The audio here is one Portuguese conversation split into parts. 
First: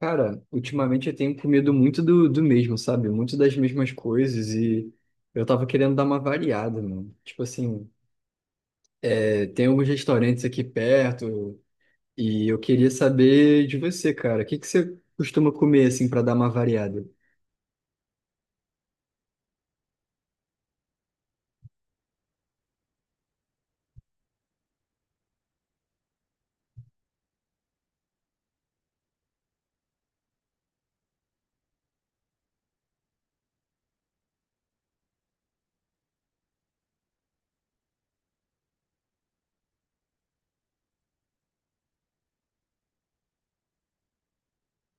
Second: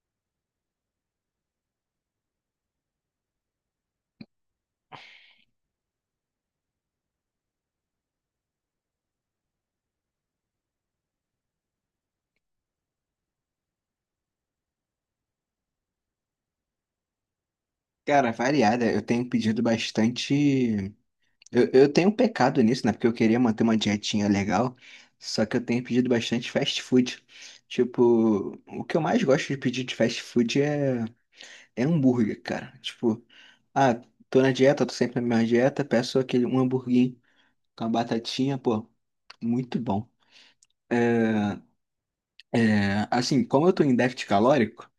Cara, ultimamente eu tenho comido muito do mesmo, sabe? Muito das mesmas coisas e eu tava querendo dar uma variada, mano. Tipo assim, tem alguns restaurantes aqui perto e eu queria saber de você, cara. O que que você costuma comer, assim, pra dar uma variada? Cara, variada. Eu tenho pedido bastante. Eu tenho um pecado nisso, né? Porque eu queria manter uma dietinha legal. Só que eu tenho pedido bastante fast food. Tipo, o que eu mais gosto de pedir de fast food é hambúrguer, cara. Tipo, ah, tô na dieta, tô sempre na minha dieta, peço aquele um hamburguinho com a batatinha, pô, muito bom. É, é, assim, como eu tô em déficit calórico.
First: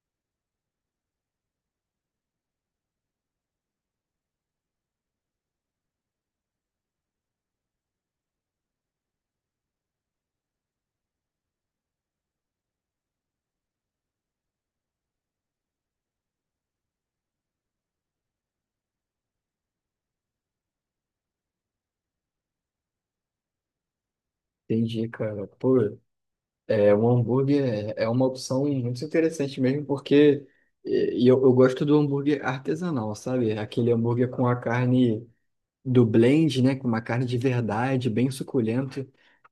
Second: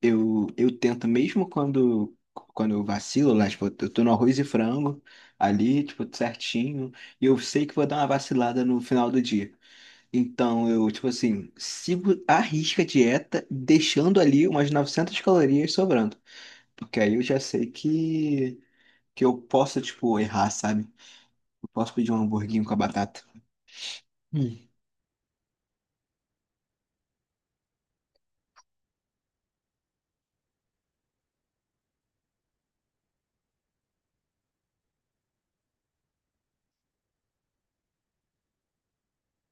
Eu tento, mesmo quando eu vacilo, lá, tipo, eu tô no arroz e frango ali, tipo, certinho, e eu sei que vou dar uma vacilada no final do dia. Então, eu, tipo assim, sigo à risca a dieta, deixando ali umas 900 calorias sobrando. Porque aí eu já sei que eu posso, tipo, errar, sabe? Eu posso pedir um hamburguinho com a batata. Hum. Entendi, cara. Pô, é, um hambúrguer é uma opção muito interessante mesmo porque eu gosto do hambúrguer artesanal, sabe? Aquele hambúrguer com a carne do blend, né? Com uma carne de verdade, bem suculenta,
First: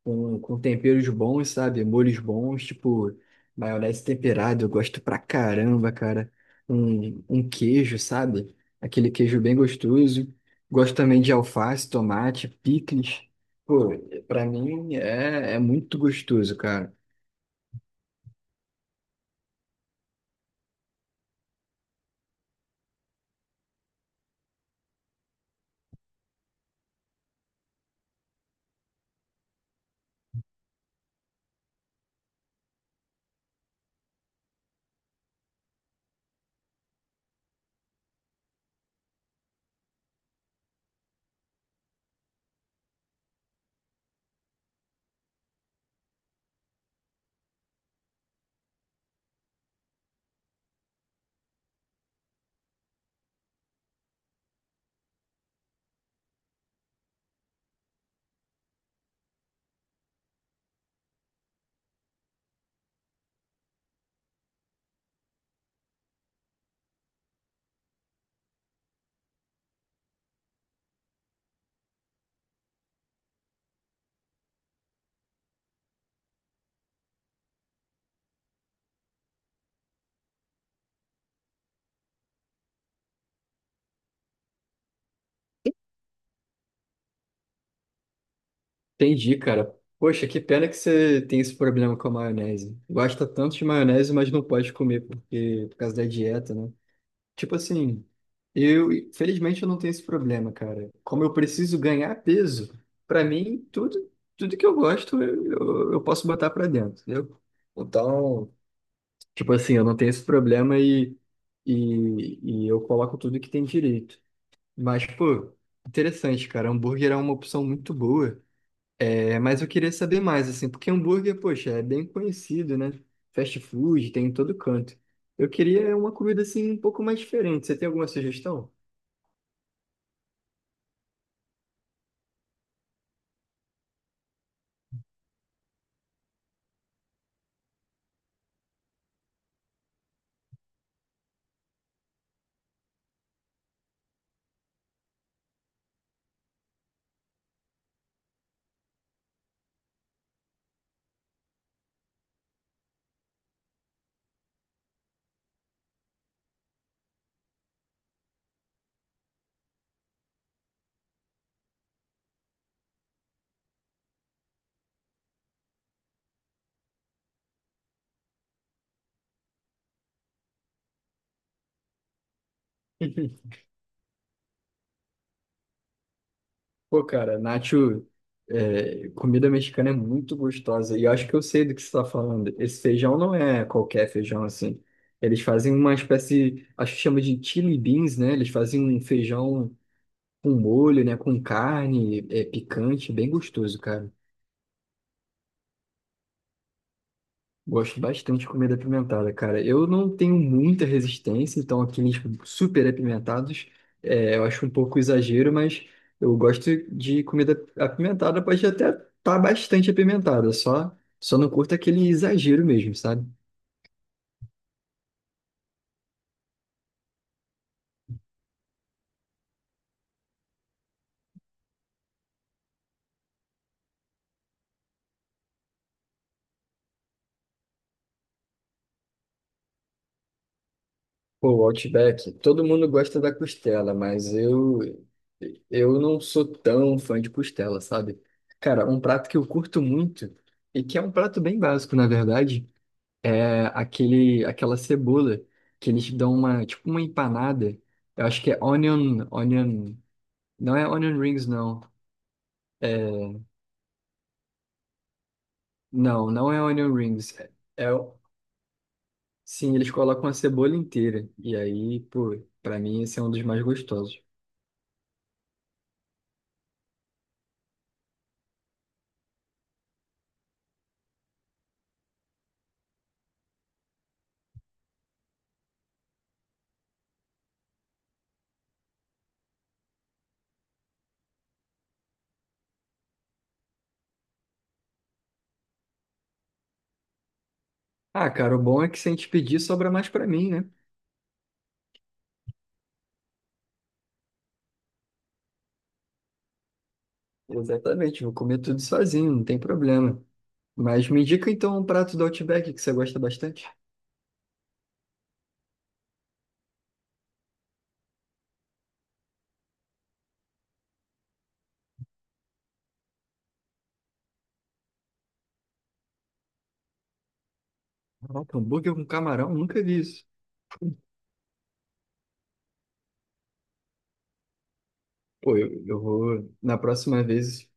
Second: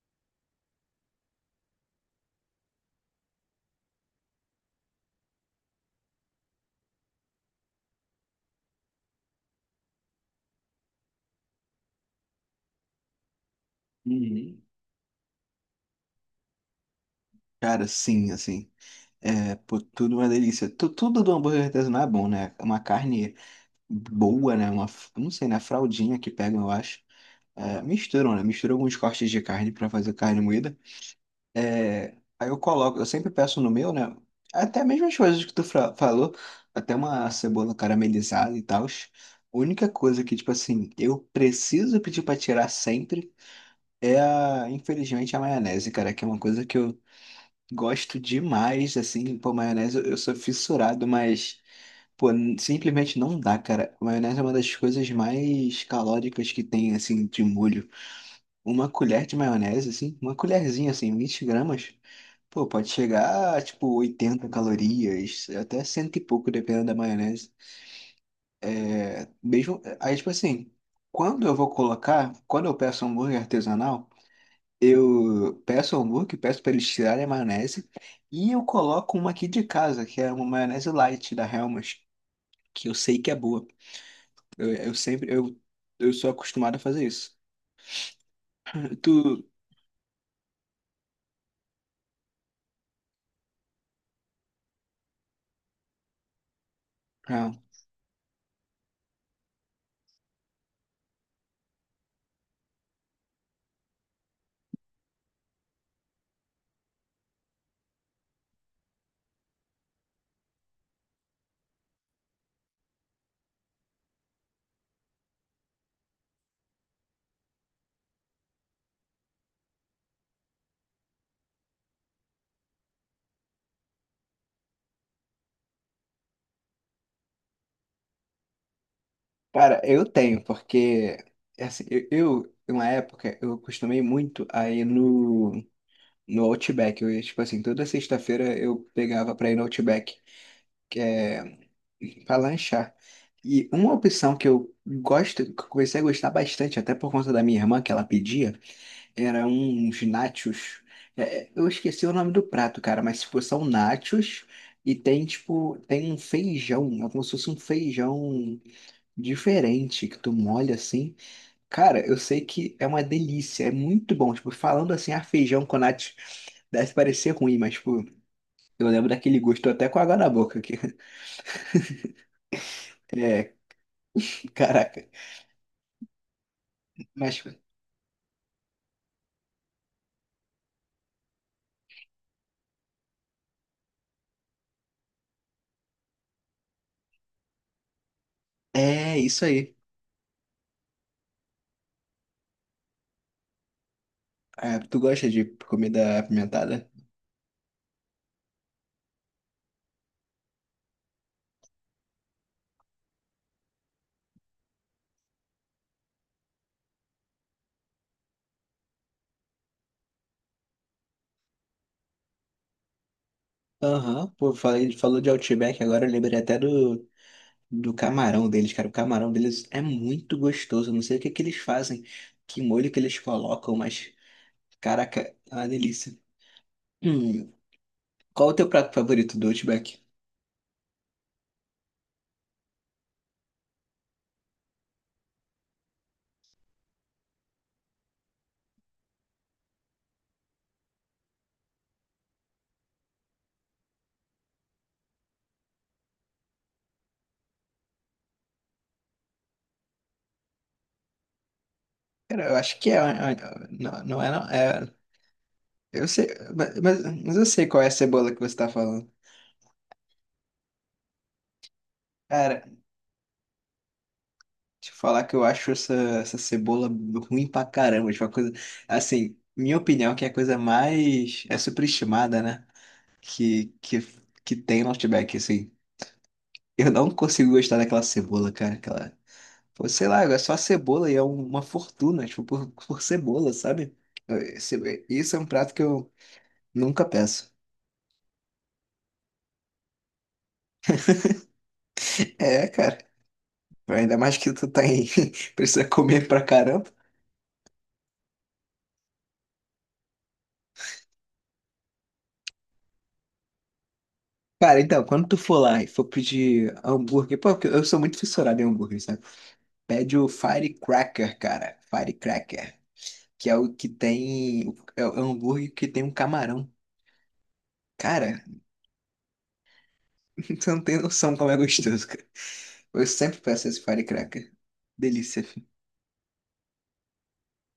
com temperos bons, sabe? Molhos bons, tipo maionese temperada, eu gosto pra caramba, cara. Um queijo, sabe? Aquele queijo bem gostoso. Gosto também de alface, tomate, picles. Pô, pra Uhum. mim é muito gostoso, cara. Cara, sim, assim. É, pô, tudo uma delícia. Tudo do hambúrguer artesanal é bom, né? Uma carne boa, né? Uma, eu não sei, né? Fraldinha que pegam, eu acho. É, misturam, né? Misturam alguns cortes de carne pra fazer carne moída. É, aí eu coloco, eu sempre peço no meu, né? Até mesmo as coisas que tu falou, até uma cebola caramelizada e tal. A única coisa que, tipo assim, eu preciso pedir pra tirar sempre é, infelizmente, a maionese, cara, que é uma coisa que eu gosto demais, assim, pô, maionese eu sou fissurado, mas. Pô, simplesmente não dá, cara. Maionese é uma das coisas mais calóricas que tem, assim, de molho. Uma colher de maionese, assim, uma colherzinha, assim, 20 gramas, pô, pode chegar a, tipo, 80 calorias, até cento e pouco, dependendo da maionese. É, mesmo, aí, tipo assim, quando eu vou colocar, quando eu peço hambúrguer artesanal, eu peço hambúrguer, peço pra eles tirarem a maionese, e eu coloco uma aqui de casa, que é uma maionese light da Hellmann's, que eu sei que é boa. Eu sempre, eu sou acostumado a fazer isso. Entendi, Tu, cara. Poxa, que pena que você tem esse problema com a maionese. Gosta tanto de maionese, mas não pode comer porque, por causa da dieta, né? ah, Tipo assim, eu, felizmente eu não tenho esse problema, cara. Como eu preciso ganhar peso, pra mim, tudo que eu gosto, eu posso botar pra dentro, entendeu? Então, tipo assim, eu não tenho esse problema e eu coloco tudo que tem direito. Mas, pô, interessante, cara. Hambúrguer é uma opção muito boa. É, mas eu queria saber mais, assim, porque hambúrguer, poxa, é bem conhecido, né? Fast food, tem em todo canto. Eu queria uma comida, assim, um pouco mais diferente. Você tem alguma sugestão? cara, eu tenho, porque assim, eu, em uma época, eu acostumei muito a ir no Outback. Eu ia, tipo assim, toda sexta-feira eu pegava pra ir no Outback, que é pra lanchar. E uma opção que eu gosto, que eu comecei a gostar bastante, até por conta da minha irmã, que ela pedia, era uns nachos. É, eu esqueci o nome do prato, cara, mas tipo, são nachos e tem tipo, tem um feijão, é como se fosse um feijão diferente que tu molha assim. Cara, eu sei que é uma delícia, é muito bom. Tipo, falando assim, ah, feijão com nachos deve parecer ruim, mas tipo, eu lembro daquele gosto, tô até com água na boca que é, que caraca. Pô, cara, Mas Nacho, é, comida mexicana é muito gostosa. E eu acho que eu sei do que você está falando. Esse feijão não é qualquer feijão assim. Eles fazem uma espécie, acho que chama de chili beans, né? Eles fazem um é isso aí. feijão com molho, né? Com carne, é, picante, bem gostoso, cara. É, tu gosta de comida apimentada? Gosto bastante de comida apimentada, cara. Eu não tenho muita resistência, então aqueles tipo, super apimentados, é, eu acho um pouco exagero, mas eu gosto de comida apimentada, pode até estar bastante apimentada, só não curto aquele exagero mesmo, sabe? Aham, pô, ele falou de Outback agora, eu lembrei até do camarão deles, cara. O camarão deles é muito gostoso. Eu não sei o que que eles fazem, que molho que eles colocam, mas, caraca, é uma delícia. Hum, qual o teu prato favorito do Outback? Pô, o Outback, todo mundo gosta da costela, mas eu não sou tão fã de costela, sabe? Cara, um prato que eu curto muito e que é um prato bem básico, na verdade, é aquela cebola que eles dão uma, tipo uma empanada. Eu acho que é onion, não é onion rings, não. Cara, eu acho que é. É, Não, não é, não. É, eu sei, não, não é mas, onion mas rings. mas eu sei qual é a é o- cebola que você tá falando. sim, eles colocam a cebola inteira. E aí, pô, Cara, pra mim esse é um dos mais gostosos. deixa eu falar que eu acho essa cebola ruim pra caramba. Tipo, uma coisa. Assim, minha opinião é que é a coisa mais, é superestimada, né? que, que, que tem no Outback, assim. Eu não consigo gostar daquela cebola, cara. Aquela. Pô, sei lá, é só cebola e é uma fortuna, tipo, por cebola, sabe? Isso é um prato que eu nunca peço. Ah, cara, o bom é que se a gente pedir, sobra mais pra mim, né? É, cara. Ainda mais que tu tá em. Precisa comer pra caramba. Exatamente, vou comer tudo sozinho, não tem problema. Mas me indica então um prato do Outback que você gosta bastante. Cara, então, quando tu for lá e for pedir hambúrguer, pô, porque eu sou muito fissurado em hambúrguer, sabe? Pede o Firecracker, cara. Firecracker. Que é o que tem. É o hambúrguer que tem um camarão. Cara, Caraca, hambúrguer com camarão, nunca vi isso. você não tem noção como é gostoso, cara. Eu sempre peço esse firecracker. Delícia, Pô, filho. eu vou, na próxima vez,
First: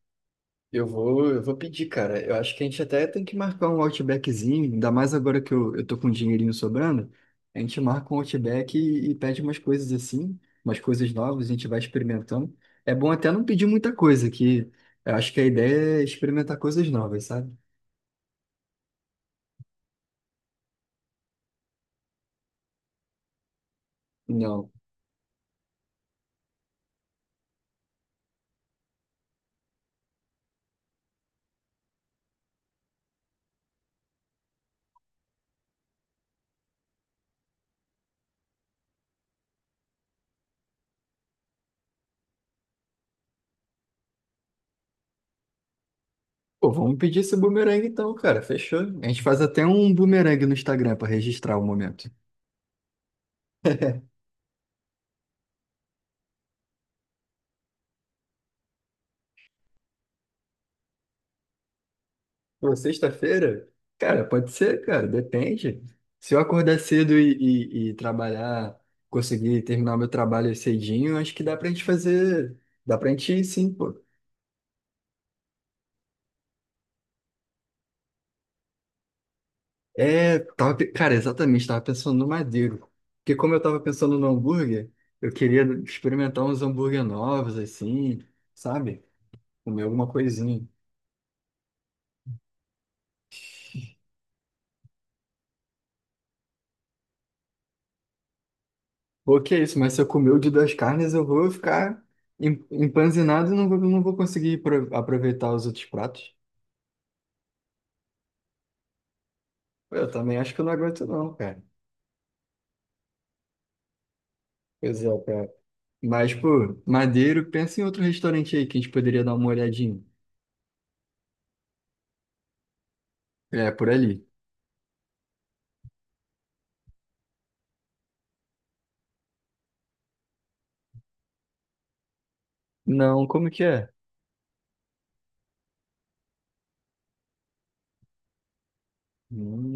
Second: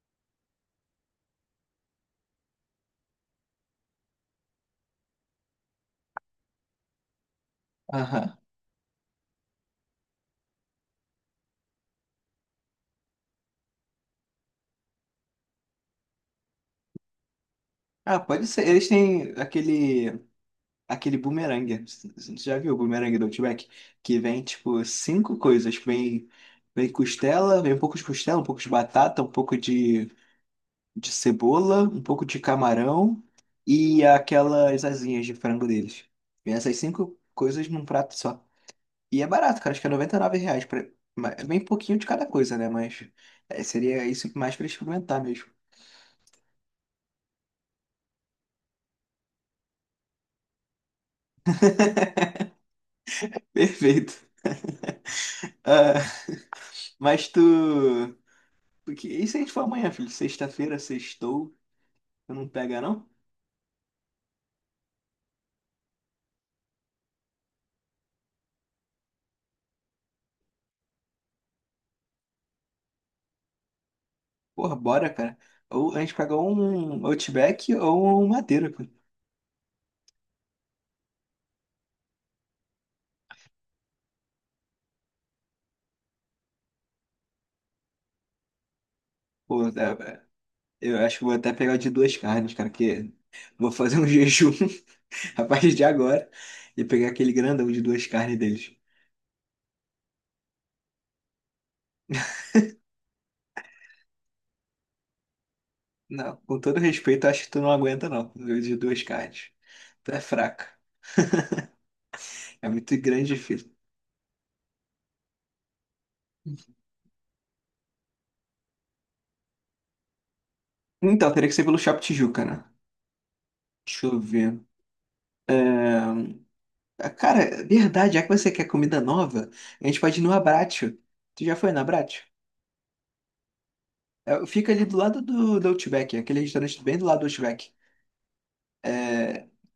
eu vou pedir, cara. Eu acho que a gente até tem que marcar um Outbackzinho, ainda mais agora que eu tô com um dinheirinho sobrando. A gente marca um Aham. Outback e pede umas coisas assim, umas coisas novas, a gente vai experimentando. É bom até não pedir muita coisa, que eu acho que a ideia é experimentar coisas novas, sabe? Ah, pode ser. Eles têm aquele bumerangue. Você já viu o bumerangue do Outback? Que vem, Não. tipo, cinco coisas. Vem costela, vem um pouco de costela, um pouco de batata, um pouco de cebola, um pouco de camarão e aquelas asinhas de frango deles. Vem essas cinco coisas num prato só. E é barato, cara. Acho que é R$ 99. É bem pouquinho de cada coisa, né? Mas seria isso mais pra experimentar mesmo. Pô, vamos pedir esse bumerangue então, cara. Fechou. A gente faz até um bumerangue no Instagram pra registrar o momento. Perfeito. Ah, mas tu. Porque. E se a gente for amanhã, filho? Sexta-feira, sextou. Tu não Pô, pega, não? sexta-feira? Cara, pode ser, cara, depende. Se eu acordar cedo e trabalhar, conseguir terminar meu trabalho cedinho, acho que dá pra gente fazer. Dá pra gente ir, sim, pô. Porra, bora, cara. Ou a gente pega um Outback ou um Madeira, pô. É, cara, exatamente, tava pensando no Madeiro. Porque como eu tava pensando no hambúrguer, eu queria experimentar uns hambúrguer novos, assim, sabe? Pô, Comer alguma coisinha. eu acho que vou até pegar o de duas carnes, cara, que vou fazer um jejum a partir de agora e pegar aquele grandão de duas carnes deles. Pô, que é isso, mas se eu comer o de duas carnes, eu vou ficar empanzinado e não vou conseguir aproveitar os outros pratos. Não, com todo respeito, acho que tu não aguenta, não. Dois de duas cartas. Eu Tu é também acho que eu fraca. não aguento não, cara. É muito grande, filho. Pois é, cara. Mas, pô, Madeiro, pensa em outro restaurante aí que a gente poderia dar uma olhadinha. Então, teria que ser pelo Shopping Tijuca, né? É, por Deixa eu ali. ver. É, cara, é verdade, já que você quer comida nova, a gente pode ir no Abbraccio. Tu já foi no Abbraccio? Não, como que é? É, fica ali do lado do Outback, aquele restaurante bem do lado do Outback.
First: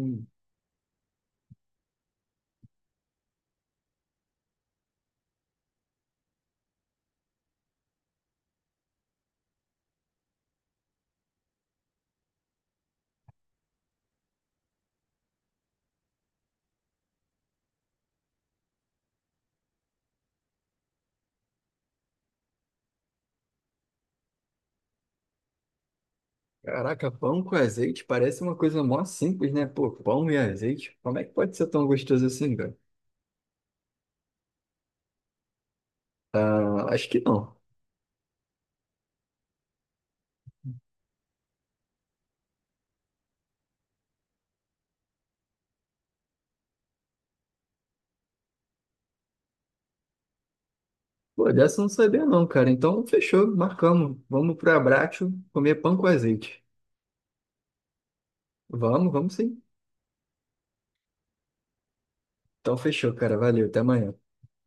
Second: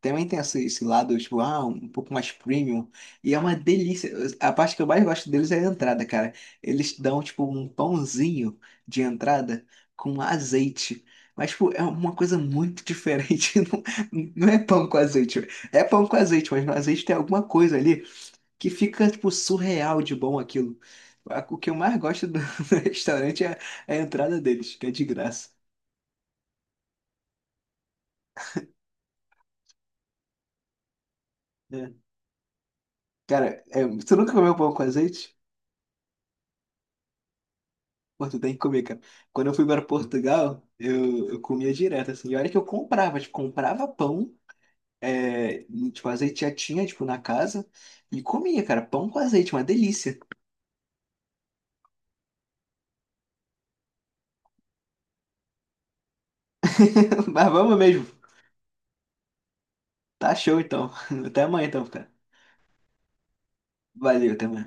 Também tem esse lado, tipo, ah, um pouco mais premium. E é uma delícia. A parte que eu mais gosto deles é a entrada, cara. Eles dão, tipo, um pãozinho de entrada com azeite. Mas, tipo, é uma coisa muito diferente. Não, não é pão com azeite. É pão com azeite, mas no azeite tem alguma coisa ali que fica, tipo, surreal de bom aquilo. O que eu mais gosto do do restaurante é a entrada deles, que é de graça. caraca, pão com azeite parece uma coisa mó simples, né? Pô, pão e azeite. Como é que pode ser tão É. gostoso assim, cara? Cara, é, você nunca comeu pão com azeite? Ah, acho que não. Pô, tu tem que comer, cara. Quando eu fui para Portugal, eu comia direto, assim. E olha que eu comprava, tipo, comprava pão, e, tipo, azeite já tinha, tipo, na casa, e comia, cara. Pão com azeite, uma delícia. Pô, dessa eu não sabia não, cara. Então, fechou, marcamos. Vamos pro Abrácio comer pão com azeite. Mas vamos mesmo. Vamos, vamos sim. Tá show, então. Até amanhã, então, cara. Então, fechou, cara. Valeu, até amanhã. Valeu, até amanhã.